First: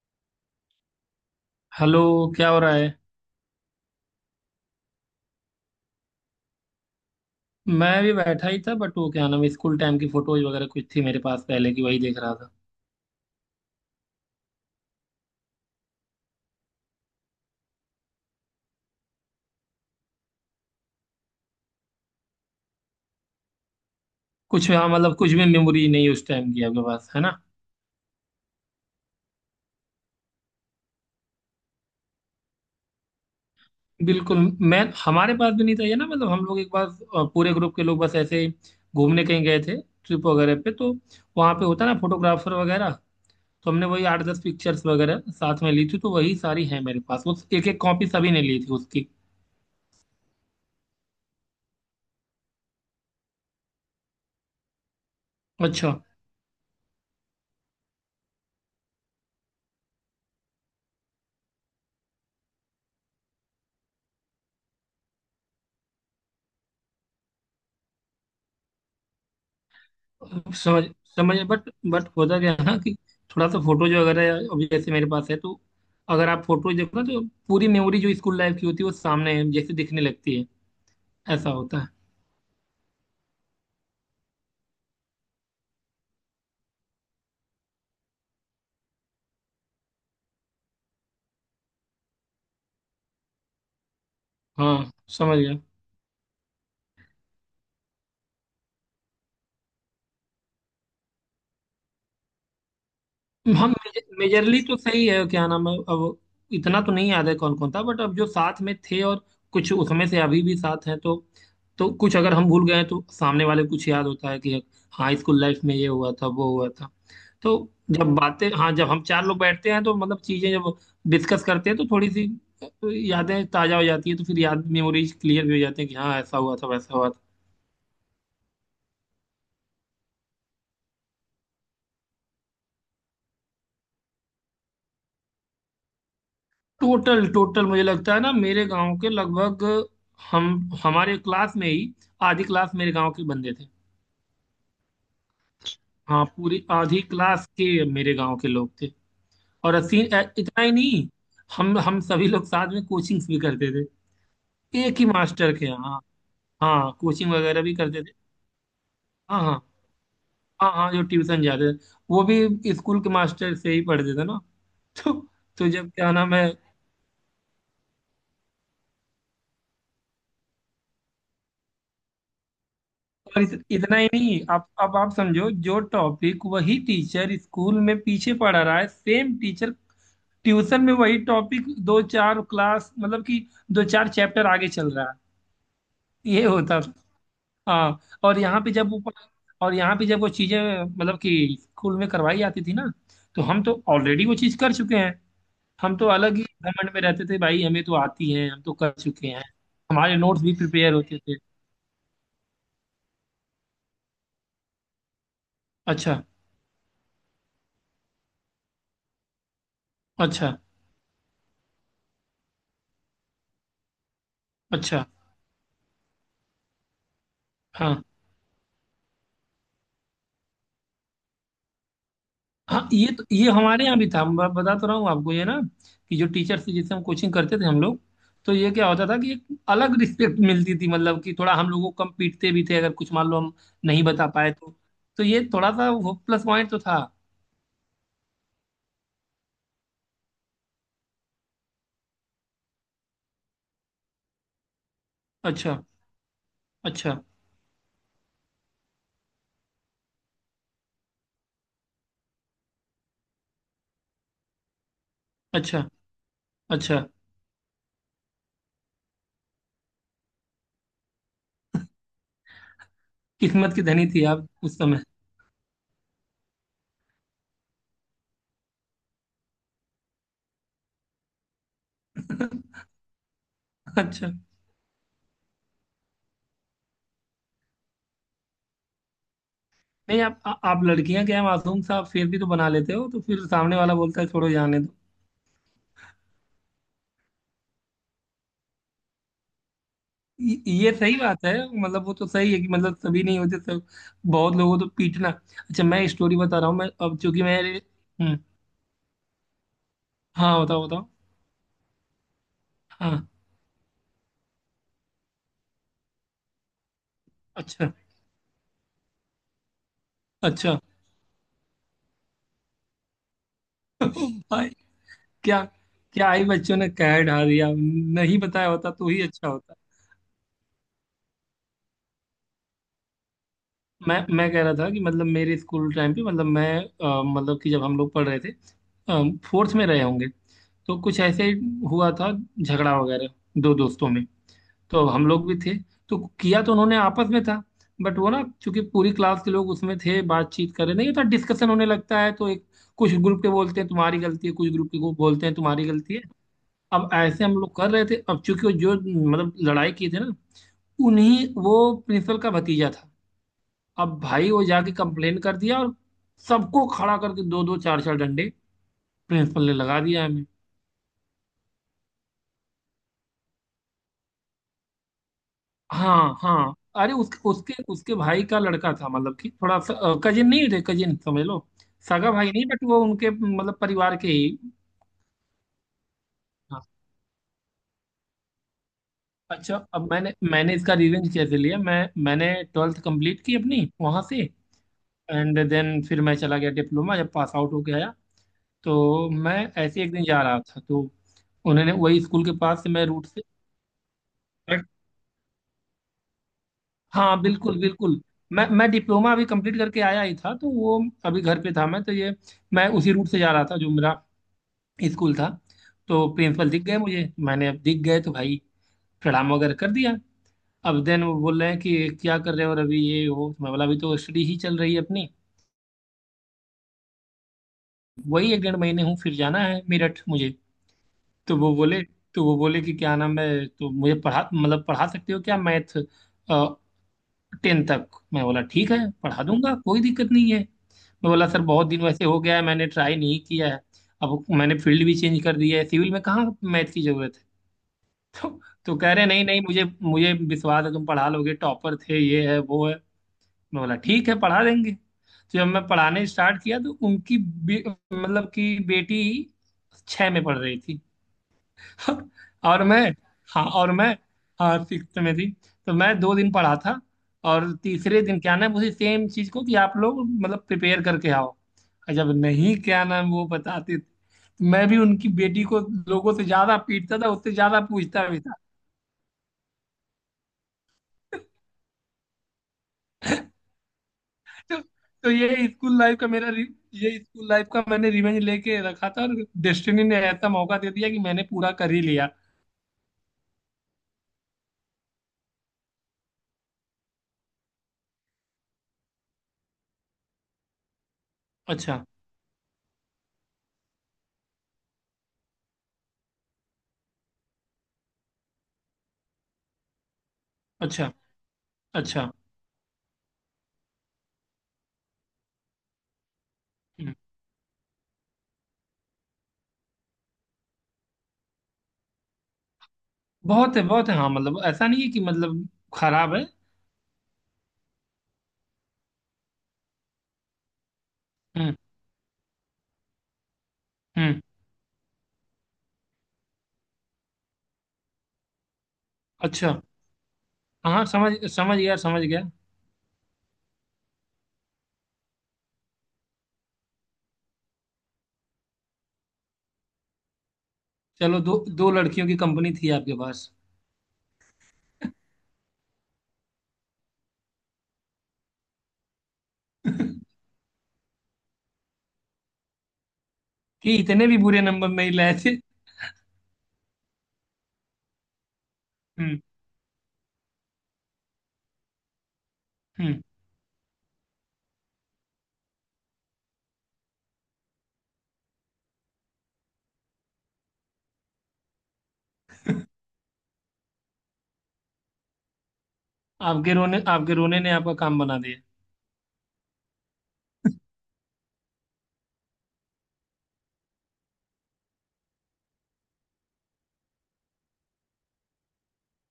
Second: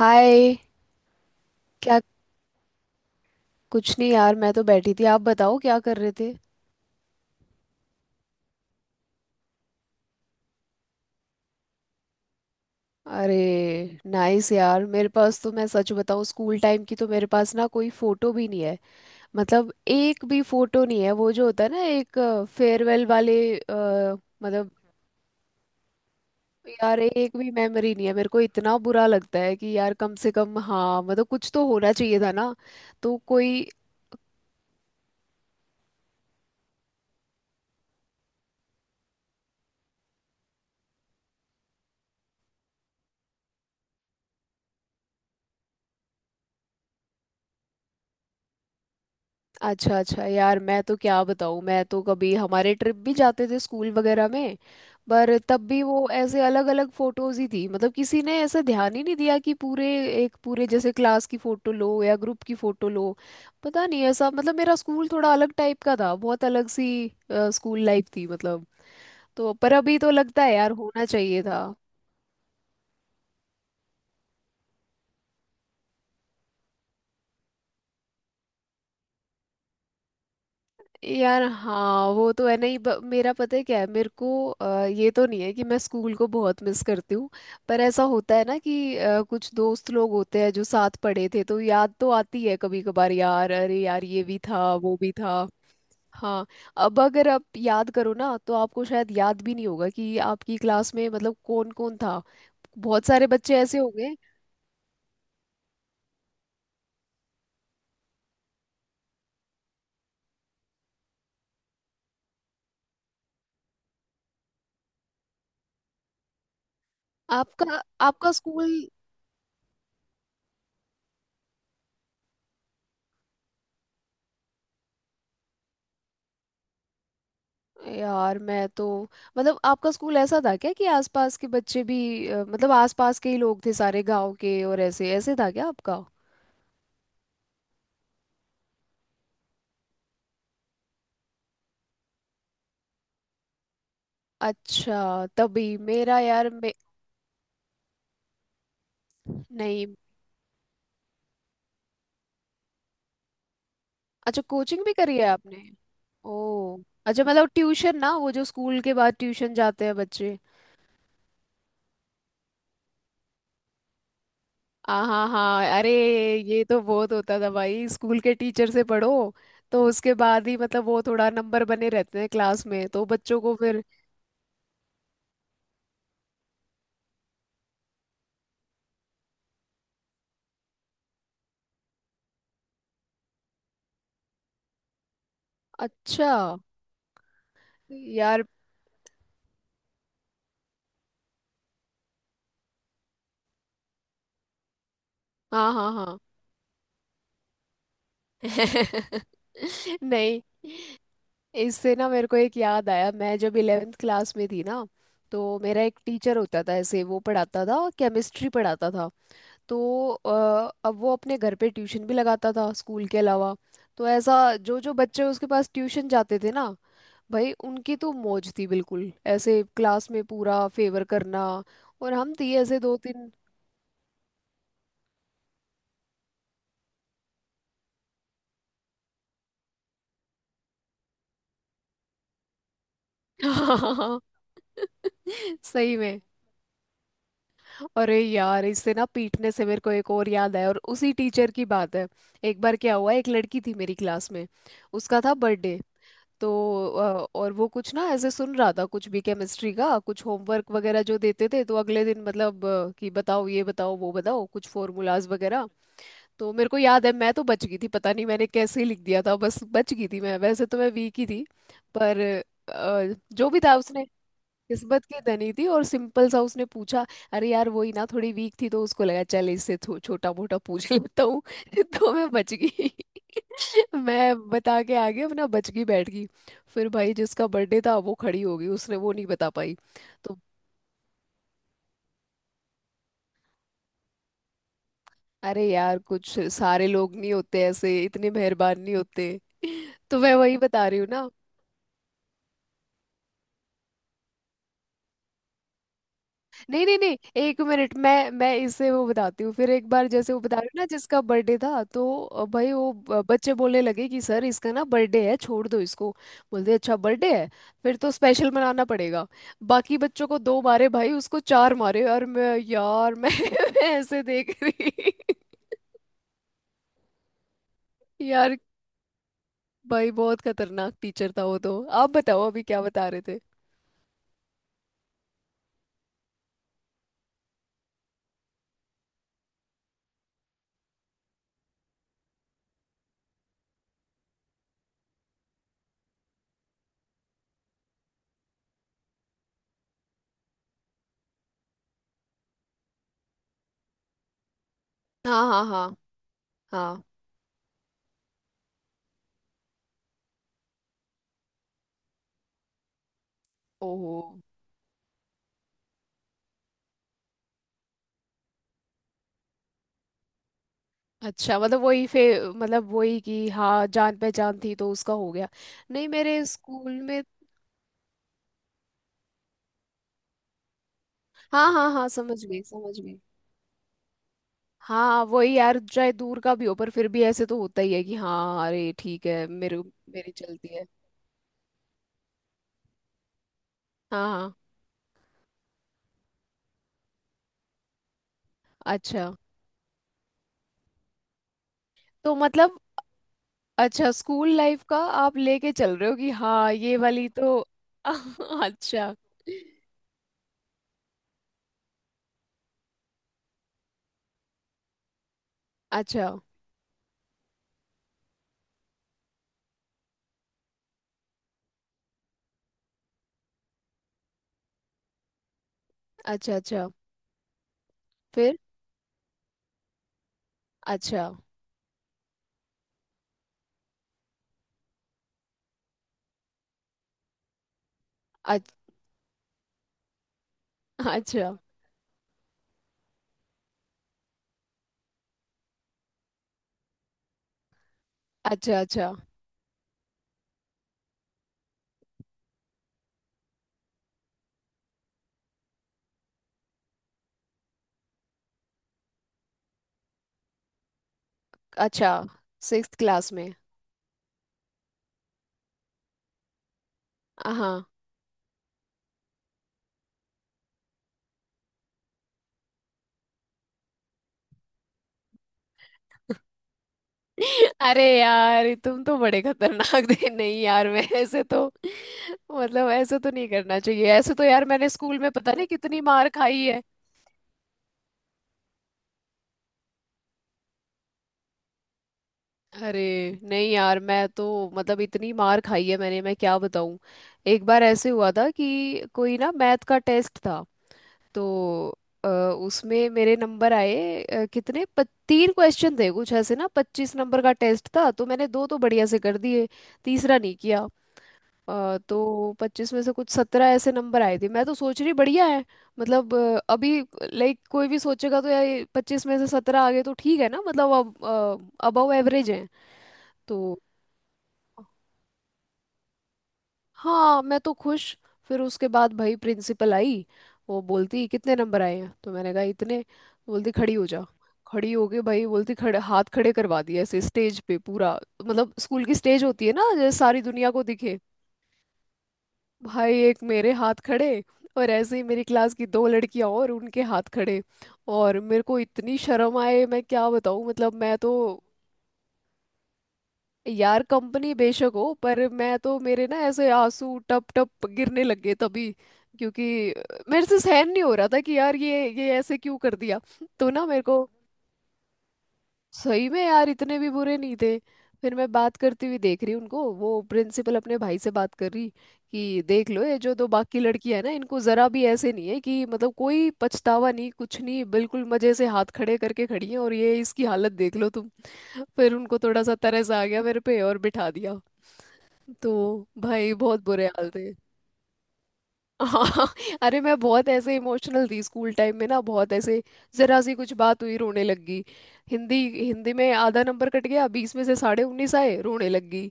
हाय। क्या? हेलो। क्या हो रहा है? कुछ नहीं यार, मैं तो बैठी थी। आप बताओ, क्या कर रहे थे? मैं भी बैठा ही था, बट वो क्या नाम है, स्कूल टाइम की फोटोज वगैरह कुछ थी मेरे पास पहले की, वही देख रहा था। अरे, नाइस यार। मेरे पास तो, मैं सच बताऊं, स्कूल टाइम की तो मेरे पास ना कोई फोटो भी नहीं है। मतलब एक भी फोटो नहीं है। वो जो होता है ना, एक फेयरवेल वाले मतलब। कुछ, हाँ, मतलब कुछ भी मेमोरी नहीं उस टाइम की आपके यार पास है एक ना। भी मेमोरी नहीं है, मेरे को इतना बुरा लगता है कि यार कम से कम, हाँ मतलब, कुछ तो होना चाहिए था ना। तो कोई। बिल्कुल। मैं, हमारे पास भी नहीं था ये ना, मतलब हम लोग एक बार पूरे ग्रुप के लोग बस ऐसे ही घूमने कहीं गए थे, ट्रिप वगैरह पे, तो वहाँ पे होता ना फोटोग्राफर वगैरह, तो हमने वही आठ दस पिक्चर्स वगैरह साथ में ली थी, तो वही सारी है मेरे पास। वो एक एक कॉपी सभी ने ली थी उसकी। अच्छा अच्छा। यार मैं तो क्या बताऊँ, मैं तो कभी, हमारे ट्रिप भी जाते थे स्कूल वगैरह में। पर तब भी अच्छा। वो ऐसे अलग अलग फोटोज ही थी। मतलब किसी ने ऐसा ध्यान ही नहीं दिया कि पूरे, एक पूरे जैसे क्लास की फोटो लो या ग्रुप की फोटो लो। पता नहीं ऐसा, मतलब मेरा स्कूल थोड़ा अलग टाइप का था, बहुत अलग सी स्कूल लाइफ थी मतलब। तो पर अभी तो लगता है यार, समझ होना समझ चाहिए था। बट होता क्या है ना, कि थोड़ा सा फोटो जो अगर है, अभी जैसे मेरे पास है, तो अगर आप फोटो देखो ना, तो पूरी मेमोरी जो स्कूल लाइफ की होती है वो सामने है, जैसे दिखने लगती है। यार ऐसा होता है। हाँ, वो तो है नहीं। मेरा पता है क्या है, मेरे को ये तो नहीं है कि मैं स्कूल को बहुत मिस करती हूँ। पर ऐसा होता है ना कि कुछ दोस्त लोग होते हैं जो साथ पढ़े थे, तो याद तो आती है कभी कभार यार, अरे यार ये भी था हाँ, वो भी समझ था। गया। हाँ। अब अगर आप याद करो ना, तो आपको शायद याद भी नहीं होगा कि आपकी क्लास में मतलब कौन कौन था। बहुत सारे बच्चे हम, ऐसे होंगे। मेजरली तो सही है, क्या नाम है, अब इतना तो नहीं याद है कौन कौन था, बट अब जो साथ में थे, और कुछ उसमें से अभी भी साथ हैं, तो कुछ अगर हम भूल गए हैं, तो सामने वाले को कुछ याद होता है कि हाँ स्कूल लाइफ में ये हुआ था वो हुआ था। तो आपका जब आपका बातें, हाँ, स्कूल। जब हम चार लोग बैठते हैं तो मतलब चीजें जब डिस्कस करते हैं, तो थोड़ी सी यादें ताजा हो जाती है, तो फिर याद मेमोरीज क्लियर भी हो जाती है कि हाँ ऐसा हुआ था वैसा हुआ था। यार मैं तो मतलब, आपका स्कूल ऐसा था क्या कि आसपास के बच्चे भी, मतलब आसपास के ही लोग थे सारे गांव के? और ऐसे ऐसे था क्या आपका? टोटल टोटल, मुझे लगता है ना, मेरे गांव के लगभग, हम हमारे क्लास में ही आधी क्लास मेरे गांव के बंदे थे। अच्छा, तभी मेरा हाँ, यार पूरी आधी क्लास के मेरे गांव के लोग थे। और नहीं। इतना ही नहीं, हम सभी लोग साथ में कोचिंग्स भी करते थे, अच्छा, कोचिंग भी एक ही करी है मास्टर आपने? के यहाँ। ओ। हाँ, अच्छा, कोचिंग मतलब वगैरह भी ट्यूशन करते थे। ना, वो जो स्कूल के बाद हाँ ट्यूशन हाँ जाते हैं बच्चे। हाँ। हाँ, जो ट्यूशन जाते थे वो भी स्कूल के मास्टर से ही पढ़ते थे ना। हाँ तो हाँ तो हाँ। अरे, जब क्या नाम है, ये तो बहुत होता था भाई, स्कूल के टीचर से पढ़ो, तो उसके बाद ही मतलब वो थोड़ा नंबर बने रहते हैं क्लास में, तो बच्चों और को इस, फिर। इतना ही नहीं, आप, अब आप समझो, जो टॉपिक वही टीचर स्कूल में पीछे पढ़ा रहा है, सेम टीचर ट्यूशन में वही टॉपिक दो चार क्लास, मतलब कि दो चार चैप्टर आगे चल रहा है। अच्छा। ये होता था। हाँ, और यार, यहाँ पे जब वो और यहाँ पे जब वो चीजें मतलब कि स्कूल में करवाई जाती थी ना, तो हम तो ऑलरेडी वो चीज कर चुके हैं। हाँ हाँ हम तो हाँ। अलग ही घमंड में रहते थे, भाई हमें तो आती है, हम तो कर चुके हैं। हमारे नहीं, नोट्स भी प्रिपेयर होते थे। इससे ना मेरे को एक याद आया। मैं जब 11th क्लास में थी ना, तो मेरा एक अच्छा। टीचर होता था ऐसे, वो पढ़ाता था, केमिस्ट्री पढ़ाता था। तो अच्छा। अब वो अपने घर पे ट्यूशन भी लगाता था स्कूल के अलावा। तो ऐसा, जो जो अच्छा। बच्चे उसके पास ट्यूशन जाते थे ना, भाई उनकी हाँ तो मौज थी, बिल्कुल ऐसे क्लास में पूरा फेवर करना। और हम थी ऐसे हाँ, दो ये तो, तीन। ये हमारे यहाँ भी था। मैं बता तो रहा हूँ आपको ये ना, कि जो टीचर से, जिससे हम कोचिंग करते थे हम लोग, तो ये क्या होता था कि एक अलग रिस्पेक्ट मिलती थी, मतलब कि थोड़ा हम लोगों को कम पीटते भी थे अगर कुछ मान लो हम नहीं बता पाए तो। तो ये थोड़ा सा सही वो में। प्लस पॉइंट तो था। अरे यार, इससे ना पीटने से मेरे को एक और याद आया, और उसी टीचर की बात है। एक बार क्या हुआ, एक लड़की थी मेरी क्लास में, उसका था अच्छा। बर्थडे। तो अच्छा। और वो कुछ ना ऐसे, सुन रहा था कुछ भी, केमिस्ट्री का कुछ होमवर्क वगैरह जो देते थे तो अगले दिन मतलब कि बताओ, ये बताओ, वो बताओ, कुछ फॉर्मूलाज वगैरह। अच्छा। तो मेरे को अच्छा। याद है मैं तो बच गई थी। पता नहीं मैंने कैसे लिख दिया था, बस बच गई थी मैं। वैसे तो मैं वीक ही थी। पर जो भी था किस्मत की उसने, धनी थी आप उस समय। किस्मत की धनी थी, और सिंपल सा उसने पूछा। अरे यार वही ना, थोड़ी वीक थी तो उसको लगा चल इससे छोटा मोटा पूछ लेता हूँ। तो मैं बच गई। अच्छा। मैं बता के आगे अपना बच गई, बैठ गई। फिर भाई जिसका बर्थडे था, वो खड़ी हो गई, उसने वो नहीं बता पाई। नहीं तो आप, आप लड़कियां क्या है, मासूम सा आप फिर भी तो बना लेते हो, तो फिर सामने वाला बोलता है छोड़ो जाने। अरे यार, कुछ, सारे लोग नहीं होते ऐसे, इतने मेहरबान नहीं होते। तो मैं वही बता ये रही हूँ सही ना। बात है। मतलब वो तो सही है कि मतलब सभी नहीं होते सब, बहुत लोगों को तो पीटना। अच्छा, मैं स्टोरी बता रहा हूँ। नहीं मैं नहीं नहीं, अब चूंकि एक मेरे, मिनट, मैं मैं इसे वो बताती हूँ। फिर एक बार जैसे वो बता हाँ रहे हो बताओ ना, बताओ। जिसका बर्थडे था, तो भाई वो हाँ। बच्चे बोलने लगे कि सर, इसका ना बर्थडे है, छोड़ दो इसको। बोलते अच्छा, बर्थडे है, अच्छा। फिर तो स्पेशल मनाना पड़ेगा। बाकी बच्चों को दो अच्छा। मारे भाई, उसको चार मारे। और मैं यार, मैं ऐसे देख भाई, रही। क्या? क्या आई? बच्चों ने कह ढा दिया, नहीं यार, बताया होता तो ही अच्छा होता। भाई बहुत खतरनाक टीचर था वो तो। आप बताओ अभी, क्या बता रहे थे? मैं कह रहा था कि मतलब मेरे स्कूल टाइम पे, मतलब मैं, मतलब कि जब हम लोग पढ़ रहे थे, फोर्थ में रहे होंगे, तो कुछ ऐसे हुआ था, झगड़ा वगैरह, दो दोस्तों में, तो हम लोग भी थे, तो किया तो उन्होंने आपस में था, बट वो ना चूंकि पूरी क्लास के लोग उसमें थे, बातचीत कर रहे, नहीं होता, डिस्कशन होने लगता है तो एक कुछ ग्रुप के बोलते हैं तुम्हारी गलती है, कुछ ग्रुप के को हाँ बोलते हैं हाँ तुम्हारी हाँ गलती है। हाँ। अब ऐसे हम लोग कर रहे थे। अब चूंकि वो जो मतलब लड़ाई की थी ना, उन्हीं वो प्रिंसिपल का भतीजा था। अब ओहो। भाई वो जाके कंप्लेन कर दिया, और सबको खड़ा करके दो दो चार चार डंडे प्रिंसिपल ने लगा दिया हमें। अच्छा, मतलब वही फिर, मतलब वही कि हाँ, जान पहचान थी तो उसका हो गया। नहीं, हाँ मेरे हाँ, स्कूल अरे में। उसके उसके उसके भाई का लड़का था, मतलब कि थोड़ा सा, कजिन नहीं थे, कजिन समझ लो। हाँ हाँ हाँ, सगा समझ भाई गई नहीं, बट समझ वो गई। उनके मतलब परिवार के ही। हाँ वही यार, चाहे दूर का भी हो हाँ। पर फिर भी ऐसे तो होता ही है कि हाँ, अरे ठीक है, अच्छा, मेरे, अब मेरी मैंने चलती मैंने है। इसका रिवेंज कैसे लिया, मैं, मैंने ट्वेल्थ कंप्लीट की अपनी वहाँ हाँ से। हाँ। एंड देन फिर मैं चला गया डिप्लोमा, जब पास आउट होके आया अच्छा, तो मैं, ऐसे एक दिन जा रहा था, तो उन्होंने, वही तो स्कूल के मतलब, पास से मैं रूट से, अच्छा, स्कूल लाइफ का आप लेके चल रहे हो कि हाँ ये वाली हाँ तो। बिल्कुल बिल्कुल। मैं अच्छा डिप्लोमा अभी कंप्लीट करके आया ही था तो वो, अभी घर पे था मैं तो ये, मैं उसी रूट से जा रहा था जो मेरा स्कूल था। तो अच्छा प्रिंसिपल दिख गए मुझे, मैंने, अब दिख गए तो भाई प्रणाम वगैरह कर दिया। अब देन वो बोल रहे हैं कि क्या कर रहे हो और अभी ये वो, मैं बोला अभी तो स्टडी ही चल रही है अपनी, अच्छा अच्छा। वही फिर। एक डेढ़ महीने हूँ, फिर जाना है मेरठ मुझे। अच्छा तो वो बोले, तो वो बोले कि क्या नाम है, तो मुझे पढ़ा, मतलब पढ़ा सकते हो क्या मैथ टेन तक? मैं बोला अच्छा ठीक है पढ़ा दूंगा, कोई दिक्कत नहीं है। मैं बोला सर बहुत दिन वैसे हो गया है, मैंने ट्राई नहीं किया है, अब मैंने फील्ड भी चेंज कर दिया है, सिविल में कहाँ मैथ की जरूरत है। तो अच्छा तो अच्छा कह रहे नहीं नहीं, मुझे मुझे विश्वास है तुम पढ़ा लोगे, टॉपर थे, ये है वो है। मैं बोला ठीक है पढ़ा देंगे। तो जब मैं पढ़ाने स्टार्ट किया, तो उनकी मतलब कि बेटी छः में पढ़ रही थी। अच्छा। और सिक्स्थ मैं, क्लास में? हाँ और मैं, हाँ सिक्स में थी। तो मैं दो दिन पढ़ा था, और हाँ। तीसरे दिन क्या नाम, उसी सेम चीज को कि आप लोग मतलब प्रिपेयर करके आओ, और जब नहीं क्या नाम वो बताते थे, तो मैं भी उनकी बेटी को लोगों से ज्यादा पीटता था, उससे ज्यादा अरे पूछता भी था। यार, तुम तो बड़े खतरनाक थे। नहीं यार, मैं ऐसे तो, मतलब ऐसे तो नहीं करना चाहिए, ऐसे तो यार तो, मैंने स्कूल में तो पता नहीं ये स्कूल कितनी लाइफ का मार मेरा खाई है। ये स्कूल लाइफ का मैंने रिवेंज लेके रखा था, और डेस्टिनी ने ऐसा मौका दे दिया कि मैंने पूरा कर ही लिया। अरे। नहीं यार, मैं तो, मतलब इतनी मार खाई है मैंने, मैं क्या बताऊं। एक बार ऐसे हुआ था कि कोई ना, मैथ का टेस्ट था। तो अच्छा। अ, उसमें मेरे नंबर आए, कितने तीन क्वेश्चन थे कुछ ऐसे ना, 25 नंबर का टेस्ट था, तो मैंने दो तो बढ़िया से कर दिए, तीसरा नहीं किया। अच्छा। अच्छा। तो 25 में से कुछ 17 ऐसे नंबर आए थे। मैं तो सोच रही बढ़िया है। मतलब अभी लाइक कोई भी सोचेगा तो यार, 25 में से 17 आ गए तो ठीक है ना, मतलब अब अबव एवरेज है। बहुत तो है बहुत है, हाँ, मतलब ऐसा नहीं है कि मतलब खराब है। हाँ मैं तो खुश। फिर उसके बाद भाई, प्रिंसिपल आई। वो बोलती कितने हम्म नंबर आए हैं, तो मैंने कहा इतने, तो बोलती खड़ी हो जा। हम्म। खड़ी हो गई भाई, बोलती खड़े, हाथ खड़े करवा दिए ऐसे, स्टेज पे पूरा। मतलब स्कूल की स्टेज होती है अच्छा। ना, जैसे सारी दुनिया को हाँ, दिखे। समझ, समझ गया समझ गया। भाई एक मेरे हाथ खड़े, और ऐसे ही मेरी क्लास की दो लड़कियां, और उनके हाथ खड़े। और मेरे को इतनी शर्म आए, मैं क्या बताऊँ, मतलब मैं तो। चलो दो दो लड़कियों की कंपनी थी आपके पास। यार कंपनी बेशक हो, पर मैं तो, मेरे ना ऐसे आंसू टप टप गिरने लग गए तभी, क्योंकि मेरे से सहन नहीं हो रहा था कि यार ये ऐसे क्यों कर दिया। तो ना कि मेरे को। इतने भी बुरे नंबर नहीं लाए थे। सही में यार, इतने भी बुरे नहीं थे। फिर मैं बात करती हुई हम्म देख रही उनको, वो प्रिंसिपल अपने भाई से बात कर रही कि देख लो ये हम्म। जो दो बाकी लड़की है ना, इनको जरा भी ऐसे नहीं है कि मतलब कोई पछतावा नहीं, कुछ नहीं, बिल्कुल मजे से हाथ खड़े करके खड़ी है, और ये इसकी हालत देख लो तुम। फिर उनको थोड़ा सा तरस आ गया मेरे पे और बिठा दिया। तो भाई आपके बहुत रोने, बुरे हाल आपके थे। रोने ने आपका काम बना दिया। हाँ। अरे मैं बहुत ऐसे इमोशनल थी स्कूल टाइम में ना, बहुत ऐसे, जरा सी कुछ बात हुई रोने लग गई। हिंदी हिंदी में आधा नंबर कट गया, 20 में से 19.5 आए, रोने लग गई।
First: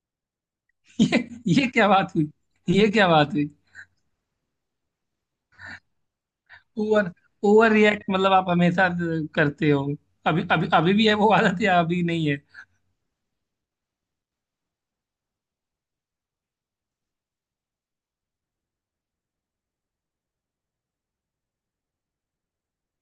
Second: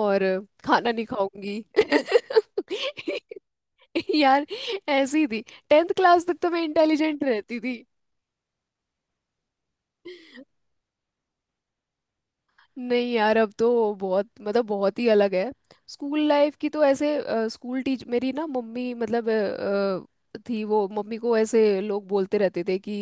और खाना नहीं ये खाऊंगी। ये क्या बात हुई? ये क्या बात हुई? यार, ऐसी थी। 10th क्लास तक तो मैं ओवर, इंटेलिजेंट रहती ओवर थी। रिएक्ट मतलब आप हमेशा करते हो? अभी, अभी, अभी भी है वो आदत या अभी नहीं है? नहीं यार, अब तो बहुत, मतलब बहुत ही अलग है। स्कूल लाइफ की तो ऐसे, स्कूल टीच, मेरी ना मम्मी मतलब, थी वो, मम्मी को ऐसे लोग बोलते रहते थे कि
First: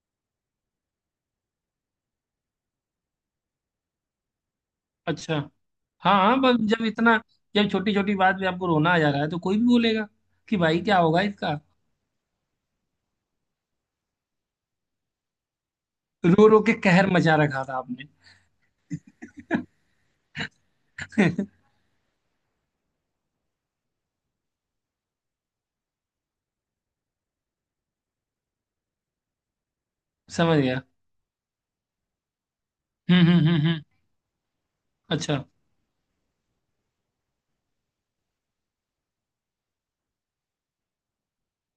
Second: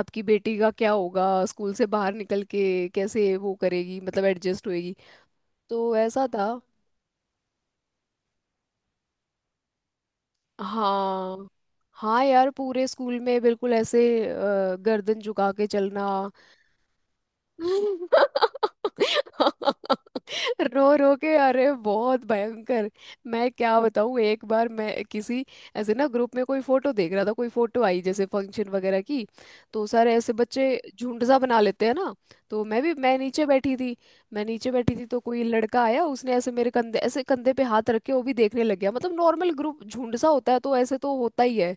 आपकी बेटी का क्या होगा, स्कूल से बाहर निकल के कैसे वो करेगी, मतलब एडजस्ट होएगी। अच्छा। तो हाँ ऐसा हाँ, था। बस जब इतना, जब छोटी छोटी बात पे आपको रोना आ जा रहा है तो कोई भी बोलेगा कि भाई क्या होगा हाँ। इसका। हाँ यार, पूरे स्कूल में बिल्कुल ऐसे, गर्दन झुका के चलना। रो रो के कहर मचा रखा था आपने। रो रो के, अरे बहुत भयंकर। मैं क्या बताऊं, एक बार मैं किसी, ऐसे ना ग्रुप में कोई फोटो देख रहा था, कोई फोटो आई जैसे फंक्शन वगैरह की। तो सारे ऐसे समझ बच्चे गया। झुंड सा बना लेते हैं ना। तो मैं भी, मैं हम्म नीचे हम्म हम्म बैठी हम्म। थी। मैं नीचे बैठी थी तो कोई अच्छा। लड़का आया, उसने ऐसे मेरे कंधे, ऐसे कंधे पे हाथ रख के वो भी देखने लग गया। मतलब नॉर्मल ग्रुप, झुंड सा होता है तो ऐसे तो होता ही है।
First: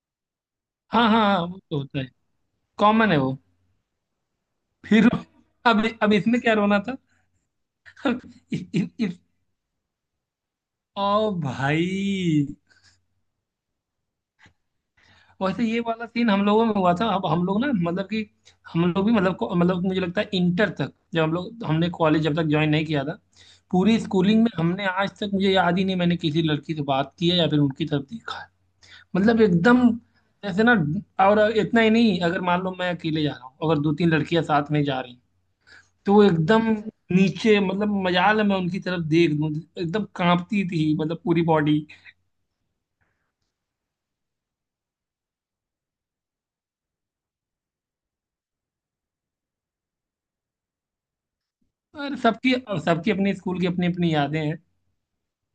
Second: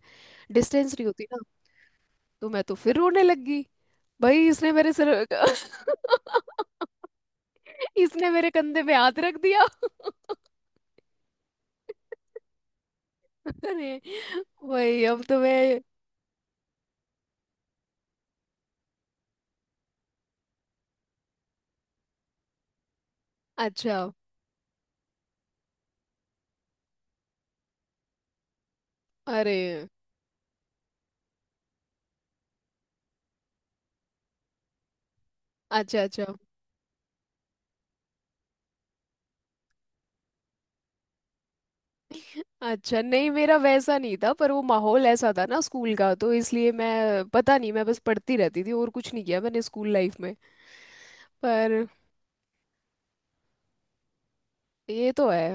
डिस्टेंस नहीं हाँ हाँ होती ना। हाँ, वो तो होता है, तो मैं तो फिर कॉमन है रोने वो। लग गई। भाई इसने मेरे फिर, सिर। अब इसमें क्या रोना था? इसने मेरे इ, कंधे इ, पे हाथ इ, रख दिया। ओ भाई। अरे, वही अब तो वैसे मैं। ये वाला सीन हम लोगों में हुआ था। अब हम लोग ना मतलब कि हम लोग भी मतलब मतलब मुझे लगता है इंटर तक, जब हम लोग, हमने कॉलेज जब तक ज्वाइन नहीं किया था, अच्छा। पूरी स्कूलिंग में हमने आज तक मुझे याद ही नहीं मैंने किसी लड़की से बात की है या फिर उनकी तरफ देखा है। मतलब अरे। एकदम जैसे ना, और इतना ही नहीं, अगर मान लो मैं अकेले जा रहा हूँ, अगर दो तीन लड़कियां साथ में जा रही हैं, अच्छा तो वो अच्छा एकदम नीचे, मतलब मजाल है मैं उनकी तरफ देख दूं। एकदम कांपती थी मतलब पूरी बॉडी। अच्छा। नहीं, मेरा वैसा नहीं था, पर वो माहौल ऐसा था ना स्कूल का, तो इसलिए मैं पता नहीं, मैं बस पढ़ती रहती थी और कुछ नहीं किया मैंने स्कूल लाइफ में। पर और सबकी, और सबकी अपने स्कूल की अपनी अपनी यादें हैं। ये तो है।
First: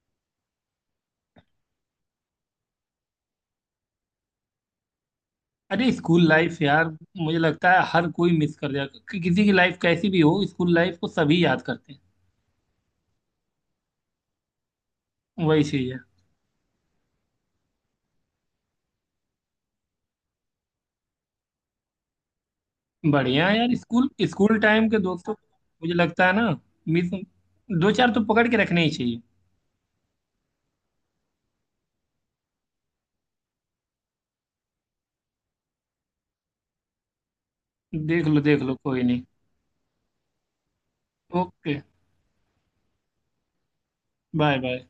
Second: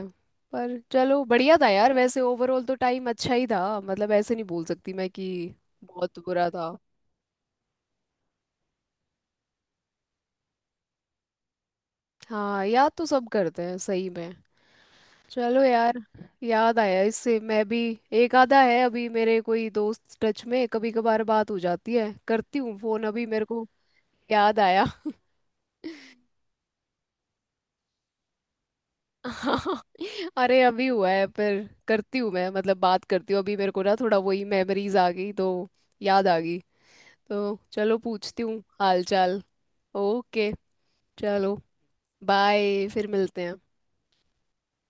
पर चलो बढ़िया था यार, वैसे ओवरऑल तो टाइम अच्छा ही था, मतलब ऐसे नहीं बोल सकती मैं कि अरे बहुत स्कूल बुरा लाइफ था। यार, मुझे लगता है हर कोई मिस कर जाएगा, कि किसी की लाइफ कैसी भी हो स्कूल लाइफ को सभी याद करते हाँ याद तो सब करते हैं सही में। हैं। चलो वही चीज यार, है। याद आया इससे मैं भी। एक आधा है अभी मेरे कोई दोस्त टच में, कभी कभार बात हो जाती है, करती हूँ फोन, अभी मेरे बढ़िया है को यार, स्कूल, याद स्कूल आया। टाइम के दोस्तों को, मुझे लगता है ना, मिस, दो चार तो पकड़ के रखने ही चाहिए। अरे अभी हुआ है, पर करती हूँ मैं, मतलब बात करती हूँ, अभी मेरे को ना थोड़ा वही मेमोरीज आ गई तो, याद आ गई। तो चलो, देख लो पूछती हूँ देख लो, हाल कोई नहीं। चाल। ओके। चलो, ओके। बाय। फिर मिलते हैं। Bye bye.